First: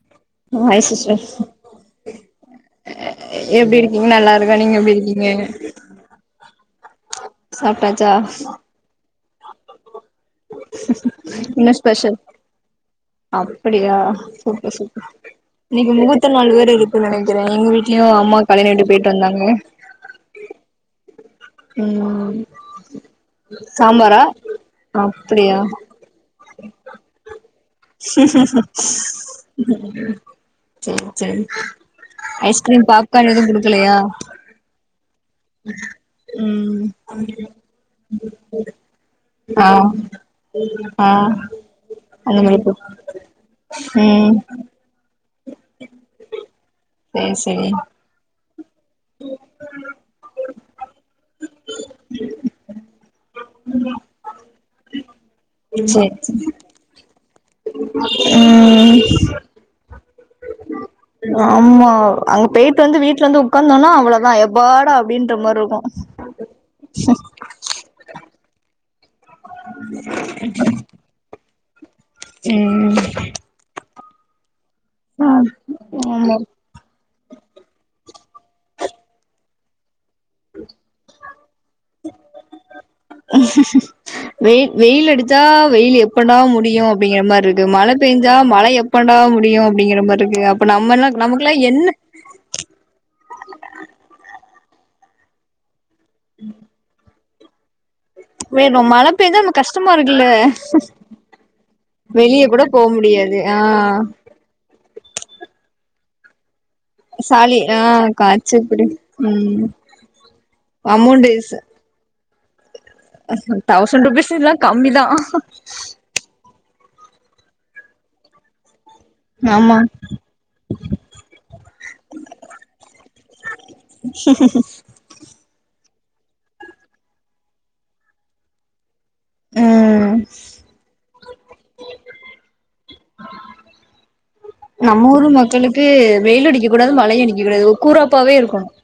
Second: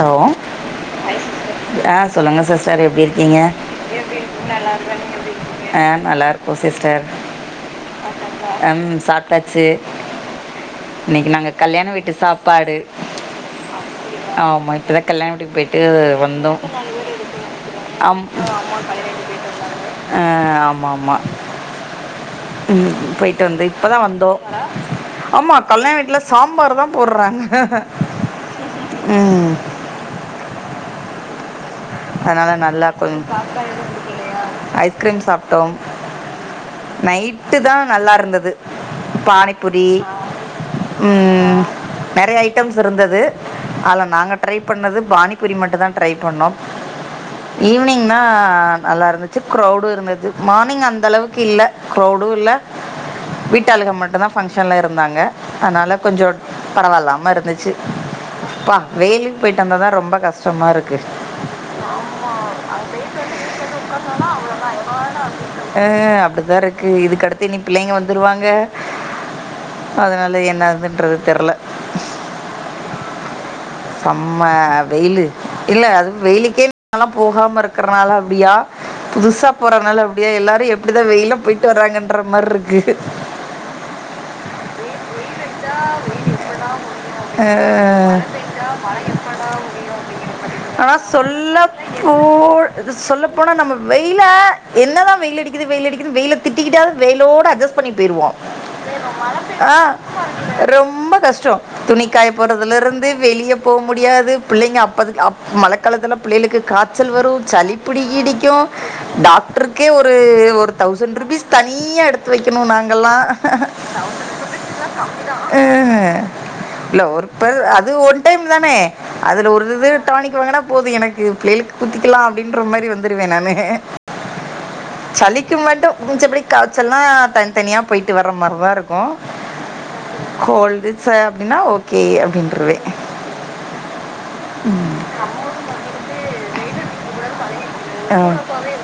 hello hi sister ஆ சொல்லுங்க sister எப்டி இருக்கீங்க எப்டி இருக்கீங்க நல்லா இருக்கே நீங்க எப்டி இருக்கீங்க ஆ நல்லாருக் கோ சிஸ் சாப்ட்டாச்சா டாச்சு இன்னக்கி நாங்க கல்யாண வீட்டு சாப்பாடு அப்டியா சூப்பர் ஆமாம் இப்போ தான் சூப்பர் கல்யாண வீட்டுக்கு போயிட்டு இன்னக்கி முகூர்த்த நால் வந்தோம் வேற இருக்குன் நெனக்கிறே எங்க வீட்லயு ஆம் அம்மா கல்யாண வீட்டு போய்ட்டு வந்தாங்க ஆ, ஆமாம் ஆமாம் ம் ம் போயிட்டு வந்து இப்பதா சாம்பாரா வந்தோ ஆமா அப்படியா கல்யாண வீட்ல சாம்பார் தா போட்றாங்க செரி செரி அதனால நல்லா கொ ஐஸ்கிரீம் சாப்பிட்டோம் ம் நைட்டு தான் நல்லா இருந்தது ஆ பானிபூரி ஆ உம்ஹ் நெறைய அந்த மாரி ஐட்டம் இருந்தது அதுல நாங்க ம் ட்ரை பண்ணது பானிபரி மட்டுதா ட்ரை சேரி ஈவினிங்னா நல்லா இருந்துச்சு கரௌடு இருந்தச்சு மார்னிங் அந்த அளவுக்கு இல்ல கரௌடும் இல்ல வீட்டாளுங்க மட்டுதா ஃபங்க்ஷன்ல இருந்தாங்க அதனால சேரி கொஞ்சோ சேரி பரவாயில்லாம இருந்துச்சு ஆப்பா ம் வெயிலுக்கு போயிட்டு வந்த தா ரொம்ப கஷ்டமா கஷ்டமா இருக்கு ஒ அங்க போயிட்டு வந்து வீட்டுல வந்து உட்கார்ந்தோம்னா அவ்வளதா ஏப்பாட அப்டின்ற மாரி இருக்கு அப்படி தான் இருக்கு இதுக்கடுத்து இனி பிள்ளைங்க வந்துருவாங்க அதனால என்னன்றது தெரியல உம் செம்ம வெயிலு இல்ல அது ஆமா வெயிலுக்கே நால்லா போகாமா இருக்கறதால அப்டியா புதுசா போறனால அப்டி மாதிரி இருக்கு வெயில் வெயில் அடிச்சா வெயில் எப்படா முடியும் அப்படிங்கிற மாரி இருக்கு மழ பெஞ்சா மழ எப்படா முடியு அப்டிங்கிற மாரி இருக்கு அப்ப ஆனா நம்மல்லா நமக்குல்லா சொல்ல என்ன போ சொல்ல போனா நம்ம வெயில என்னதான் வெயில் அடிக்குது வெயில் அடிக்குது வெயில திட்டிக்கிட்டாலு வெயிலோடு அட்ஜஸ்ட் பண்ணி போயிருவோம் வேணு மழ பெஞ்சா நம்ம ஆ கஷ்டமா இருக்குல்ல ரொம்ப கஷ்டம் துணிகாயப் வெளிய கூட போ போற்றதிலிருந்து முடியாது வெளிய ஆ போ முடியாது புள்ளைங்க அப்பதிக்கு அப் மழ காலத்தில புள்ளையளுக்கு காய்ச்சல் வரும் சாலி சளி ஆ பிடி காச்சு கிடுக்கும் புடி ம் டாக்டருக்கே ஒரு ஒரு தௌசண்ட் ருபீஸ் தனியா எடுத்து வைக்கணும் நாங்க தௌசண் ருபீஸ் இதெல்லா கம்மிதான் இல்ல ஒர்க் பல் அது இது ஒன் டைம் தானே அதுல ஆமா ஒரு பாணிக் வாங்கன்னா போதும் எனக்கு பிள்ளையளுக்கு குடுத்துக்கலாம் அப்படின்ற மாதிரி வந்துருவேன் நானு சளிக்கு மட்டும் மிச்சப்படி காய்ச்சல்னா தனித்தனியா போயிட்டு வர்றமாரிதா இருக்கும் உம் கோல்டுச்ச அப்படின்னா ஓகே அப்படின்ருவே நம்ம ஊர் மக்களுக்கு வெயிலடிக்க கூடாது மழையும் அடிக்க கூடாது கூறப்பாவே இருக்கணும்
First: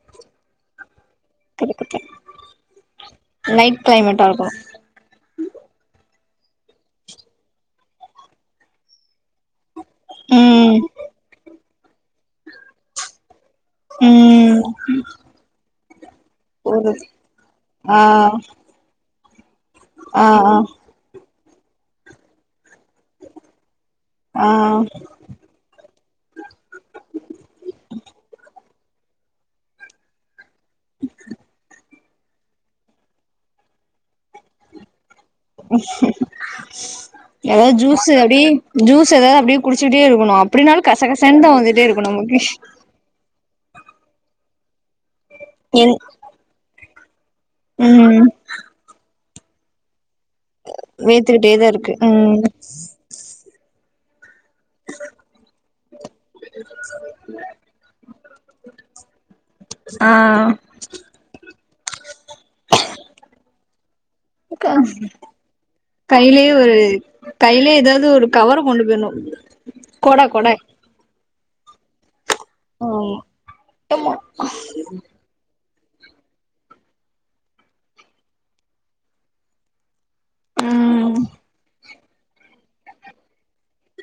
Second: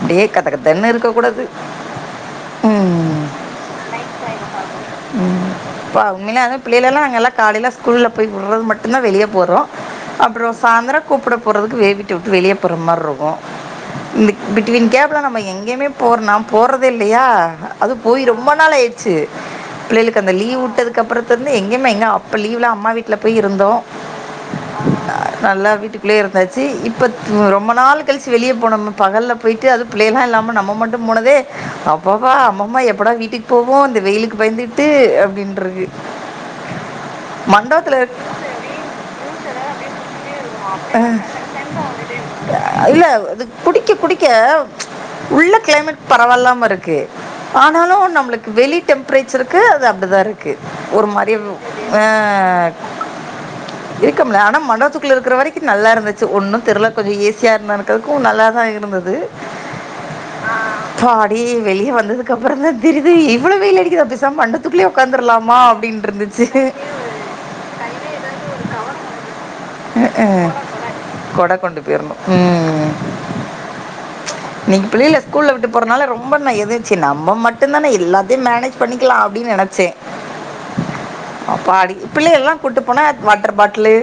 அப்டியே கதகதன் இருக்கு கூடது உம் லைட் கிளைமேட்டா இருக்கணு உம் பாவம் இனிமேல் அத பிள்ளைல்லா அங்கெல்லா காலை ஸ்கூல் போய் விற்றது மட்டு்தான் வெளிய போறோம் அப்பறோ ம் சாந்திரம் கூப்பிட போ றக்கு வீட்ட விட்டு வெளிய போற மார ருக்கு உம் [unintelligible] கயுமே போற நா போறதே ஒரு இல்லையா அது ஆ போய் ரொம்ப நாள் ஆயிடுச்சு பிள்ளையளுக்கு ஆ ஆ அந்த லீவு உட்டதுக்கப்பற இருந்து எங்கமே எங்க அப்ப லீவ் லா அம்மா வீட்ல போய் இருந்தோம் ஆ நல்லா வீட்டுக்கு உள்ளேயே இருந்தாச்சு இப்ப த் ரொம்ப நாள் கழிச்சு வெளியே போனோம் பகல்ல போயிட்டு அது பிள்ளைகல்லா இல்லாம நம்ம மட்டும் போனதே அப்பப்பா அம்மம்மா எப்படா வீட்டுக்கு போவோம் இந்த வெயிலுக்கு பயந்துட்டு ஏதாது மண்டபத்தில் ஜூஸ் எ அடி ஜூஸ் ஏதாது அப்டியே குடிச்சிகிட்டே இருக்கணு அப்படின்னாலு கசகசன் தா வந்துட்டே இருக்கு நமக்கு இல்லை அது குடிக்க குடிக்க க உள்ள என் கிளைமேட் பரவால்லாம இருக் கு ஆனாலு ம் நம்மளுக்கு வெளி டெம் ப்ரேச்சருக்கு அது அப்டிதா இரு க்கு ஒரு மாரி வேத்துக்கிட்டே தா இருக்கு அ ம் எ ருக்கும்ல ஆனா மண்டபத்துக்குள்ள இருக்குற வரைக்கு நல்லா இருந்துச்சு ஒன்னுந் தெர்ல கொஞ்ச ஏ சி யா இருந்ததுக்கெதுக்கு நல்லா தா இருந்தது ஆஹ் வெளியே வந்ததுக்குப்புறந் தா தெரிது இவ்ள வெயில் அடிக்குதா பேசா க இருந்துச்சு கையிலயே ஒரு கையிலயே ஏதாவது ஒரு கவர கொண்டு போயர்ணு கொட கொட அஹ் கொடை கொண்டு போயிர்னு ம் ஆமா நீங்க பிள்ளைகள ஸ்கூல்ல விட்டு போரனால ரொம்ப ந எதச்சு நம்ம மட்டுந்தான எல்லாத்தையு மேனேஜ் பண்ணிக்கலா அப்படின்னு நெனைச்சே ம் அப்பாடி பிள்ளைக எல்லா கூட்டு போனா வாட்டர் பாட்டிலு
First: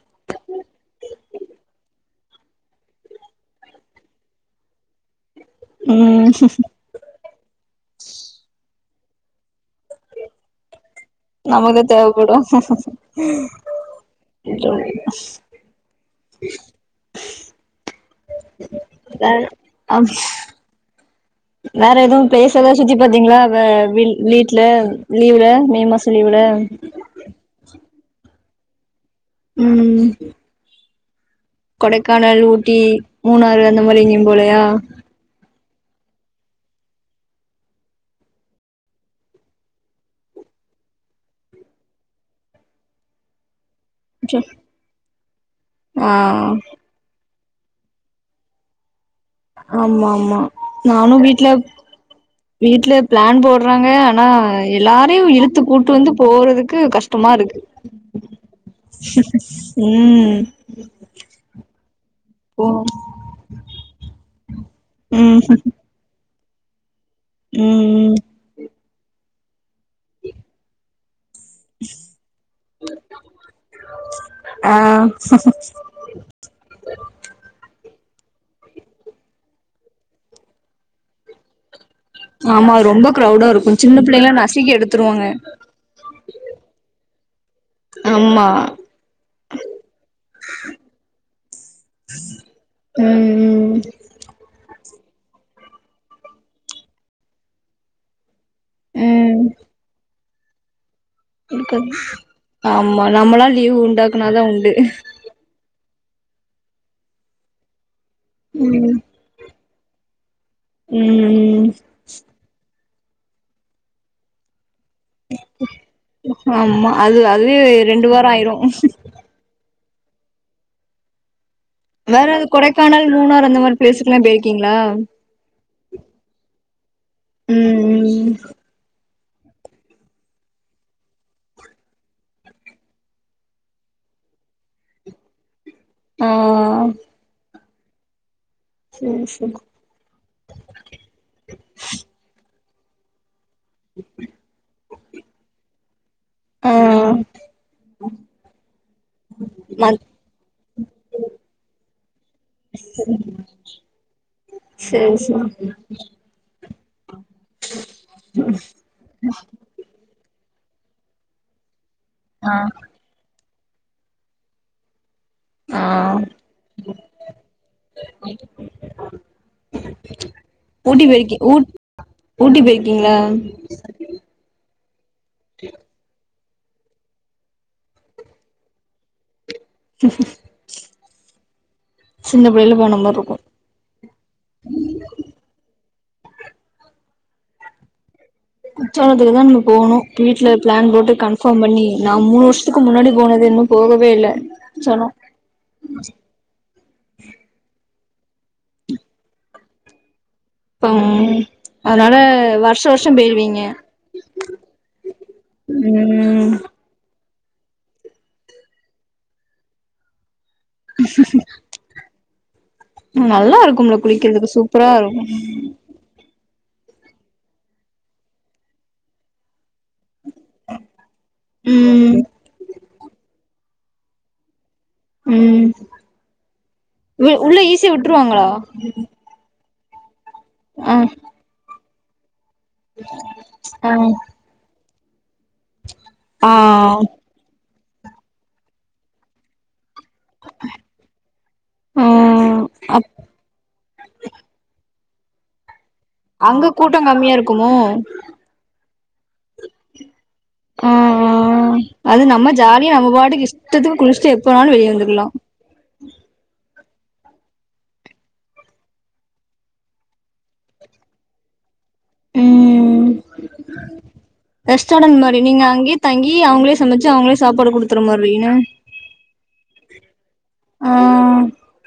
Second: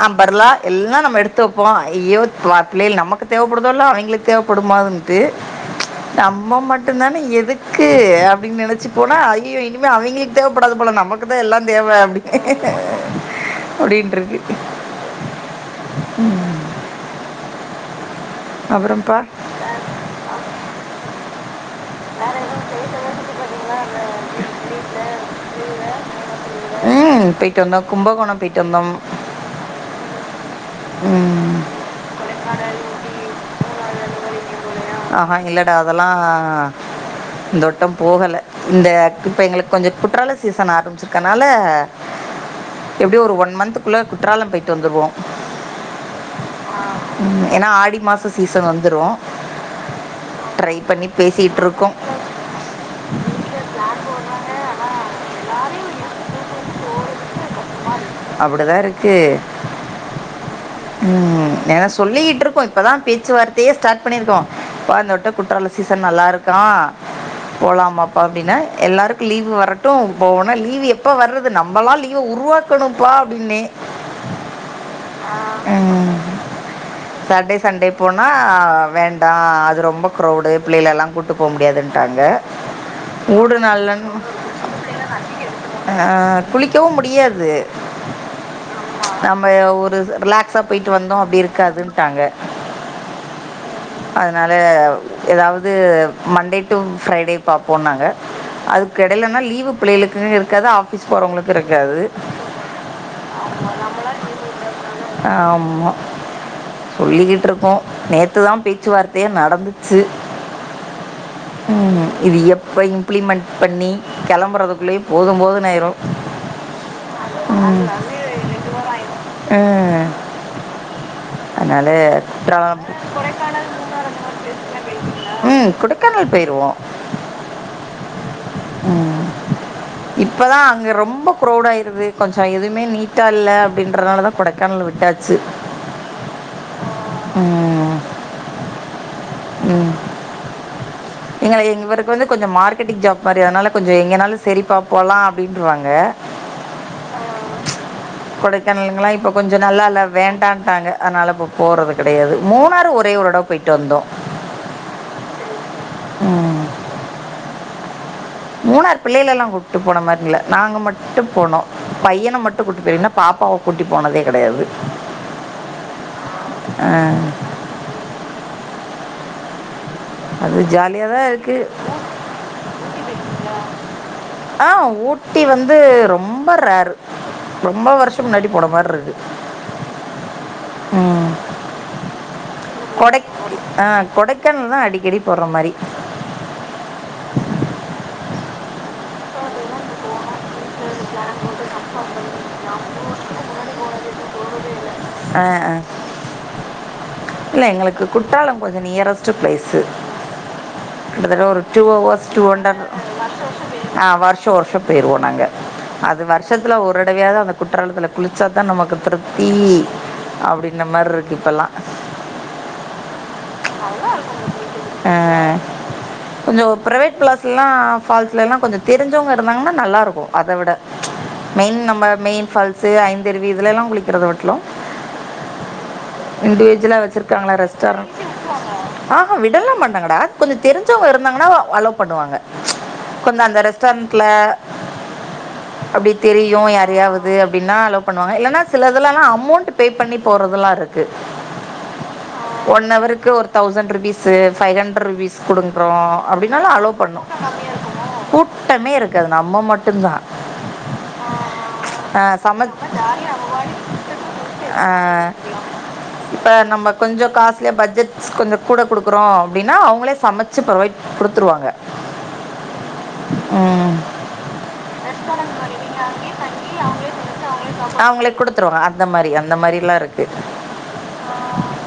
ஆஹ் பர்லா எல்லா நம்ம எடுத்து வெப்போம் ஐயோ [unintelligible] நமக்குத் தேவ ப்படுதோல்ல அவங்களுக்கு தேவைப்படுமாதுன்ட்டு ம் நம்ம மட்டுந்தானே எதுக்கு அப்படின்னு நெனச் சு போனா ஐயயோ இனிமே அவிங்களுக்கு தேவைப்படாது போல நம் நமக்கு தேவைப்படு அப்படின்ட்டு இருக்கு அப்புறம்ப்பா அ வேற எதும் ப்ளேஸ் எதா சுத்தி பாத்தீங்ளா வீ வீட்ல லீவுல மே மாசொ லீவுல கும்பகோண பேய்ட்டு வந்தோ ம் ம் கொடைக்கானல் ஊட்டி மூணாறு அந்த மாரி போலயா ஆஹா இல்லடா அதெல்லா இந்தோட்ட போகல இந்த இப்ப எங்ளுக்கு கொஞ்சோ குற்றால சீசன் ஆரம்பிச்ருக்கனால எப்டி ஒரு ஒன் மந்த் ள்ள குற்றாலம் பேட்டு வந்துருவோ ஆ ஏனா ஆடி மாச சீசன் வந்துரு ஆமா ஆமா நானு வீட்ல இருக்கோம் வீட்ல பிளான் போட்றாங்க ஆனா எல்லாரையு இழுத்து கூட்டு ட்டு வந்து போறதுக்கு கஷ்டமாருக்கு அப்டிதாருக்கு ம் ம் ஏனா சொல்லிக் போ [unintelligible] இப்பதா பேச்சுவார்த்தையே ஸ்டார்ட் பண்ணிருக்கோ ப்பா இந்த வாட்ட ம் ம் குற்றால சீசன் நல்ல நல்லாருக்க ம் போலாமாப்பா அப்டினா எல்லாருக்கு லீவு வரட்ட டு போன லீவு எப்ப வர்து நம்மலா லீவ உருவாக் ப்பா அப்டின்னே ஆ ம் சாட்டே சண்டே போனா வேண்டா அது ரொம்ப க்ரௌடு பிள்ளைகளலா கூட்டு போ முடியாதுன் டாங்க ஆமா ரொம்ப கிரௌடா ஊடு இருக்கு சின்ன நல்லன்னு பிள்ளைங்கள நசுக்கி எடுத்துருவாங்க ஆ ஆ குளிக்கவு முடியாது ஆமா நம்ம ஒரு ரிலாக்ஸா போயிட்டு வந்தோ அப்டி இருக்காதுன்ட்டாங்க ம் அதனால ஏதாவது மண்டே டு ஃப்ரைடே பாப்போன் ங்க அதுக்கெடைலன்னா ம் லீவு பிள்ளைகளுக்கு இருக் [unintelligible] ஸ் போறவங்களுக்குருக்காது இருக்காது ஆமா நம்லா லீவு உண்டாக்குனாதா உண்டு ஆமா சொல்லிக்கிட்ருக்கோ நேத்துதா ம் பேச்சுவார்த்தையே நடந்துச் ச்சு ம் ம் இது இப்பயு இம்ளிமண்ட் பண்ணி கெலம்புறதுக் குள்ளயு போது போதுனு ஆயிரு அதுவே ரெண்டு வாரோ ஆயிரு ம் அதனால வேறது குற்றாலம் கொடைக்கானல் மூணார் அந்த மாதிரி பிளேஸுக்குலா போயிருக்கீங்களா ம் கொடைக்கானல் போயிடுவோம் உம் இப்பதா அங்க ரொம்ப க்ரௌட யிருக் இருது கொஞ்ச எதுவுமே நீட்டா இல்ல அப்படின்றதுனாலதா கொடைக்கானல விட்டாச்சு அ அ அ அ உம் ஏங்க இவருக்கு வந்து கொஞ்சோ மார்க் பெண்டிங்ஜாப் மாரி அதனால கொஞ்சோ எங்கனாலு சரிப்பா போலா அப்படின்றுவாங்க ஏ ஆ கொடைக்கானலுங்களா இப்ப கொஞ்சோ நல்லா இல்ல மத் வேண்டான் இருக்காங்க அதனால இப்போ போறது கிடையாது மூணாறு ஒரே ஒரு தட போய்ட்டு வந்தோ சேரி சேரி உம் மூணறு பிள்ளைகள எல்லாம் கூப்பிட்டு போன மாரி இல்லை நாங்கள் மட்டும் போனோம் பையனை ஆ மட்டும் கூட்டு போன பாப்ப பாப்பாவகூட்டி போனதே கிடையாது ஆஹ் ஆ, அது ஜாலியாதான் இருக்கு ஊட் ஊட்டி போயிருக்கீங்களா ஆஹ் ஊட்டி வந்து ரொம்ப ரரு ரொம்ப வருஷம் முன்னாடி போன மாரி இருக்கு சின்ன பிள்ளைல போன மாரி கொடைக்க இருக்கு ஆஹ் கொடைக்கனால் தான் அடிக்கடி போடுற மாதிரி உச்சோணத்துக்கு தான் நம்ம போகணும் வீட்டுல பிளான் போட்டு கன்ஃபார்ம் பண்ணி நான் மூணு வருஷத்துக்கு முன்னாடி போனது இன்னும் போகவே இல் [unintelligible] இல் எங்களுக்கு குட்டாளம் கொஞ்சம் நியரஸ்ட்ட் பிளேஸு ம் கிட்டத்தட்ட ஒரு டூ அதனால ஆஹார்ஸ் வருஷ வருஷோ போயிருவீங்க வருஷம் வருஷம் போயிருவோம் நாங்க அது ம் வருஷத்துல ஒருடவையா அந்த குற்றாலத்துல குளிச்சாதா நமக்கு திருப்தி அப்படின்ற மாரி இருக்கு இப்பல்லாம் நல்லா இருக்கும்ல குளிக்கிறதுக்கு சூப்பரா இருக்கும் கொஞ்சம் ப்ரைவேட் ப்ளஸ்லாம் ஃபால்ஸ்லெலாம் கொஞ்சம் தெரிஞ்சவங்க இருந்தாங்கன்னா நல்லாருக்கும் அத விட மெயின் நம்ம ம் மெயின் ஃபால்ஸ் ஐந்தருவி இதுல எல்லாம் குளிக்கறத வட்டிலும் ம் இன்டிவிஜுவலா வச்சிருக்காங்களா உள்ள ஈஸியா ரெஸ்டரண்ட் விட்டுருவாங்களா ஆஹா விடலாம் டாங்கடா கொஞ்சம் ஆ தெரிஞ்சவங்க இருந்தாங்கன்னா அலோ பண்ணுவாங்க கொஞ்ச அந்த ஆ ரெஸ்டாரன்ட்ல அப்டி ஆ தெரியும் யாராவது அப்டின்னா அலோ பண்ணுவாங்க இல்லன்னா சிலதுலல்லாம் அமௌண்ட் பே பண்ணி போறதலாம் இருக்கு ஆ ஒன் அப் ஹவருக்கு ஒரு thousand rupees five hundred rupees கொடுங்க அங்க கூட்டம் கம்மியா இருக்குமோ கூட்டமே இருக்காது நம்ம மட்டும்தான் ம் ம் அது நம்ம சம ஜாலியா நம்ம பாட்டுக்கு இஷ்டத்துக்கு குளிச்சட்டு எப்பனாலும் வெளியே வந்துக்கலாம் இப்ப நம்ம கொஞ்சோ காஸ்லியா பட்ஜெட்ஸ் கொஞ்சம் கூட கொடுக்குறோம் அப்டின்னா அவங்களே சமைச்சு ப்ரொவைட் கொடுத்துருவாங்க ம் ம் ரெஸ்டாரண்ட் மாரி நீங்க அங்கேயே தங்கி அவங்களே சமைச்சு அவங்களே சாப்பாடு குடுத்துற அவங்களே மாரின குடுத்துருவாங்க அந்த மாரி அந்த மாரில்லாம் இருக்கு ஆ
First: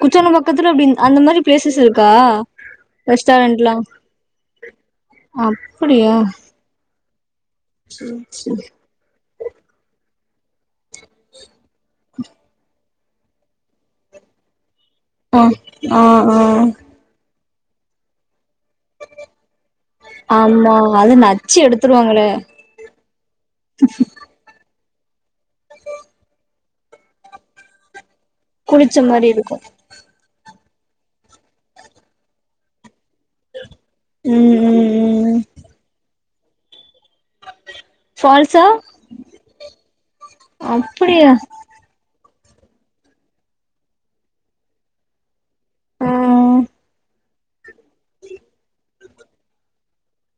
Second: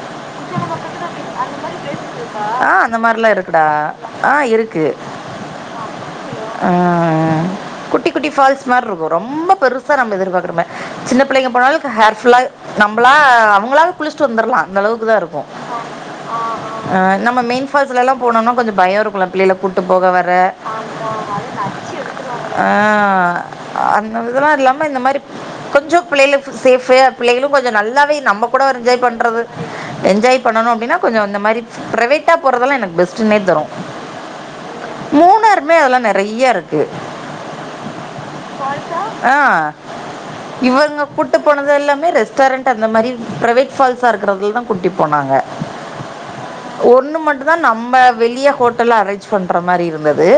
குற்றாலம் பக்கத்துல அப்டி அந்த மாரி பிளேசஸ் இருக்கா ஆ அந்த மாரில்லா இருக்குடா ரெஸ்டாரண்ட்லா ஆ இருக்கு அப்டியா ஆ குட்டி குட்டி ஃபால்ஸ் மாரி இருக்கும் ரொம்ப பெருசா நம்ம எதிர்பாக்க சின்ன புள்ளைங்க போனாலு ஹேர் ஃபுல்லா நம்ளா அவங்களால குளிச்சிட்டு வந்தர்லா அந்த அளவுக்கு தா இருக்கு ஆ ஆ ஆ நம்ம மெயின் ஃபால்ஸ்லல்லாம் போனோன்னா கொஞ்சம் பயம் இருக்குல்ல பிள்ளைகள கூட்டு போக வர ஆமா அது நச்சு எடுத்துருவாங்களே ஆ அந்த இதுலாம் இல்லாம இந்த மாரி கொஞ்சொ பிள்ளைகளுக்கு சேஃப் பிள்ளைகளும் கொஞ்சொ நல்லாவே நம்ம குளிச்ச என்ஜாய் மாரி பண்றது இருக்கு என்ஜாய் பண்ணணும் அப்டின்னா கொஞ்ச அந்த மாரி பிரைவேட்டா போறதெல்லா எனக்கு பெஸ் ட்டுனே தோனு ம் ம் ம் மூணாருமே அதெல்லாம் நெ ட்ரையா இருக்கு ஃபால்ஸா ஆ இவங்க அப்டியா கூட்டு போனது எல்லாமே ரெஸ் கரண்ட் அந்த மாரி பிரவேட் ஃபால்ஸா இருக்கிறதுல தா கூட்டி போனாங்க ஆ ஒன்னு மட்டும் தா நம்ம வெளிய ஹோட்டல் அரேஞ்ச் பண்ற மாரி இருந்தது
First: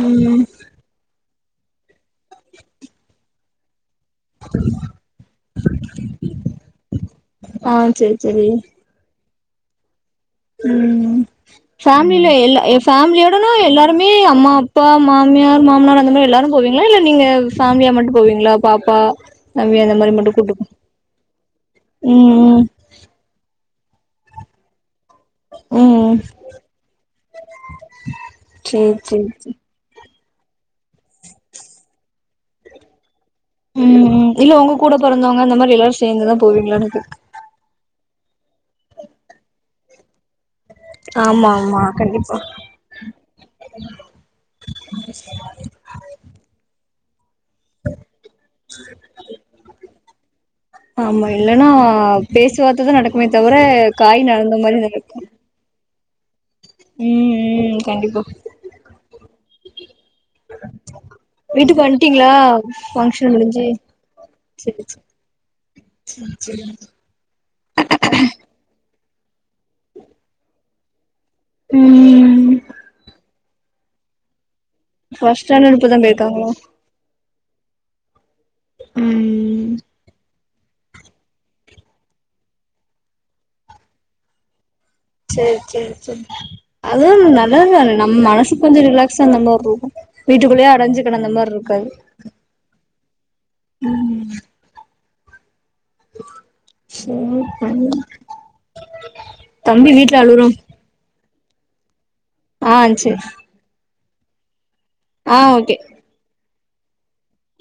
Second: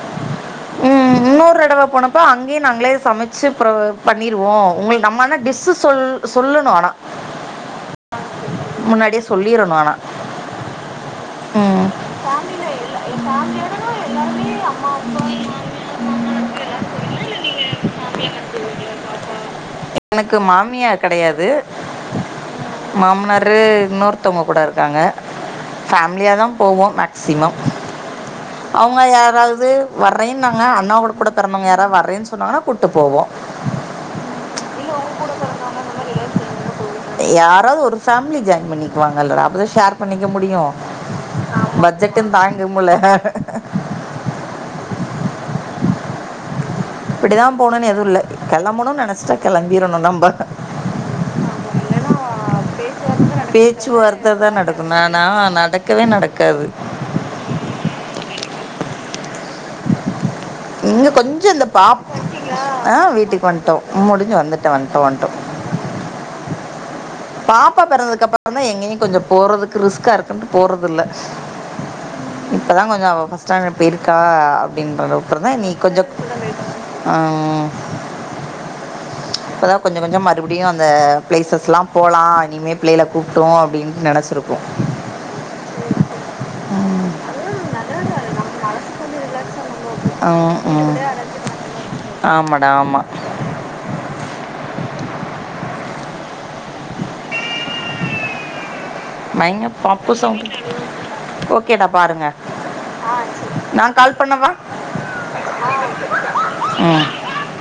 ம் ம் இன்னொ ரடவ போனப் ப அங்கயே நாங்ளே சமச் சு புறவு பண்ணிருவோ உங்களுக்கு நம்ம ஆனா டிஸ்ஸூ சொல் சொல்லணு ஆனா ஆஹ் செரி செரி சொல்லிரணு ஆனா உம் பேமிலில எல்லா ஃபேமிலியோடனா எல்லாருமே அம்மா அப்பா மாமியார் மாமனார் அந்த மாறி எல்லாரும் போவீங்களா இல்ல நீங்க ஃபேமிலியா மட்டும் போவீங்ளா பாப்பா தம்பி அந்த மாறி மட்டும் எனக்கு கூட்டு போ உம்உம் மாமனாரு இன்னொருத்தவங்க கூட இருக்காங்க ம் ஃபேமிலியாதான் போவோம் மேக்சிமம் சேரி அவுங்க சேரி சேரி யாராவது வர்றேன்னாங்க அண்ணா கூட கூட பொறந்தவங்க யாராவது வர்றேன்னு சொன்னங்கன்னா கூட்டு போவோம் உம் உம் இல்ல உங்க கூட பெறந்தவங்க அந்த மாரி எல்லாரும் சேர்ந்துதான் போவீங்களானு கே யாராவது ஒரு ஃபேமிலி ஜாய்ன் பண்ணிக்குவாங்கல்லடா அப்போதான ஷேர் பண்ணிக்க முடியும் ஆமா ஆமா கண்டிப்பா பட்ஜெட்டும் தாங்கும்ல இப்படிதா போணுனு எதுவும் இல்லை கெளம்பனுனு நெனைச்சிட்டா கெளம்பீரணும் நம்ப ஆ பேசுவார்த்த தா நடக்குமே தவிர காய் நகந்த மாரி நடக்கூ க்கவே நடக்காது ம் ம் கண்டிப்பா இங்க கொஞ்சோ இந்த வீட்டுக்கு பா வந்ட்டீங்களா ஆ ஃபங்க்ஷன் வீட்டுக்கு முடிஞ்சு வண்டோ முடிஞ்சு வந்துட்டோ சேரி வண்டோ சேரி வண்டோ சேரி பாப்பா பிறந்ததுக்கு அப்றோ தா எங்கேயு கொஞ்ச போறதுக்கு ரிஸ்கா இருக்குன்ட்டு போறது இல்ல ம் இப்பதா கொஞ்ச அவ [unintelligible] [unintelligible] இருக்கா அப்டின்ற அளவுக்கு ஃபர்ஸ்ட் தா நீ ஸ்டாண்டர்ட் இப்பதா கொஞ்ச போயிருக்காங்களா ஆ ம் இப்போதா கொஞ்சோ கொஞ்சோ ம மறுபடியு அந்த பிளேசஸ் ல போலா இனிமே பிள்ளைகல கூப்டோ அப்டின்னு நனச்சிருப்போ செரி செரி செரி அதுவு நல்ல நாலு நம்ம மனசுக்கு கொஞ்ச ரிலாக் க்ஸ நம்ம ஓ ஓ வீட்டுக்குள்ளேயே ம், அடைஞ்சு கிடந்த மாரி இருக்காது ஆமாடா ஆமாம் ம் சொ பயங்க பாப்பா சவுண்ட் ஓகேடா பாருங்க ஆ செர் நான் கால் பண்ணவா ஆ ஓகே ம்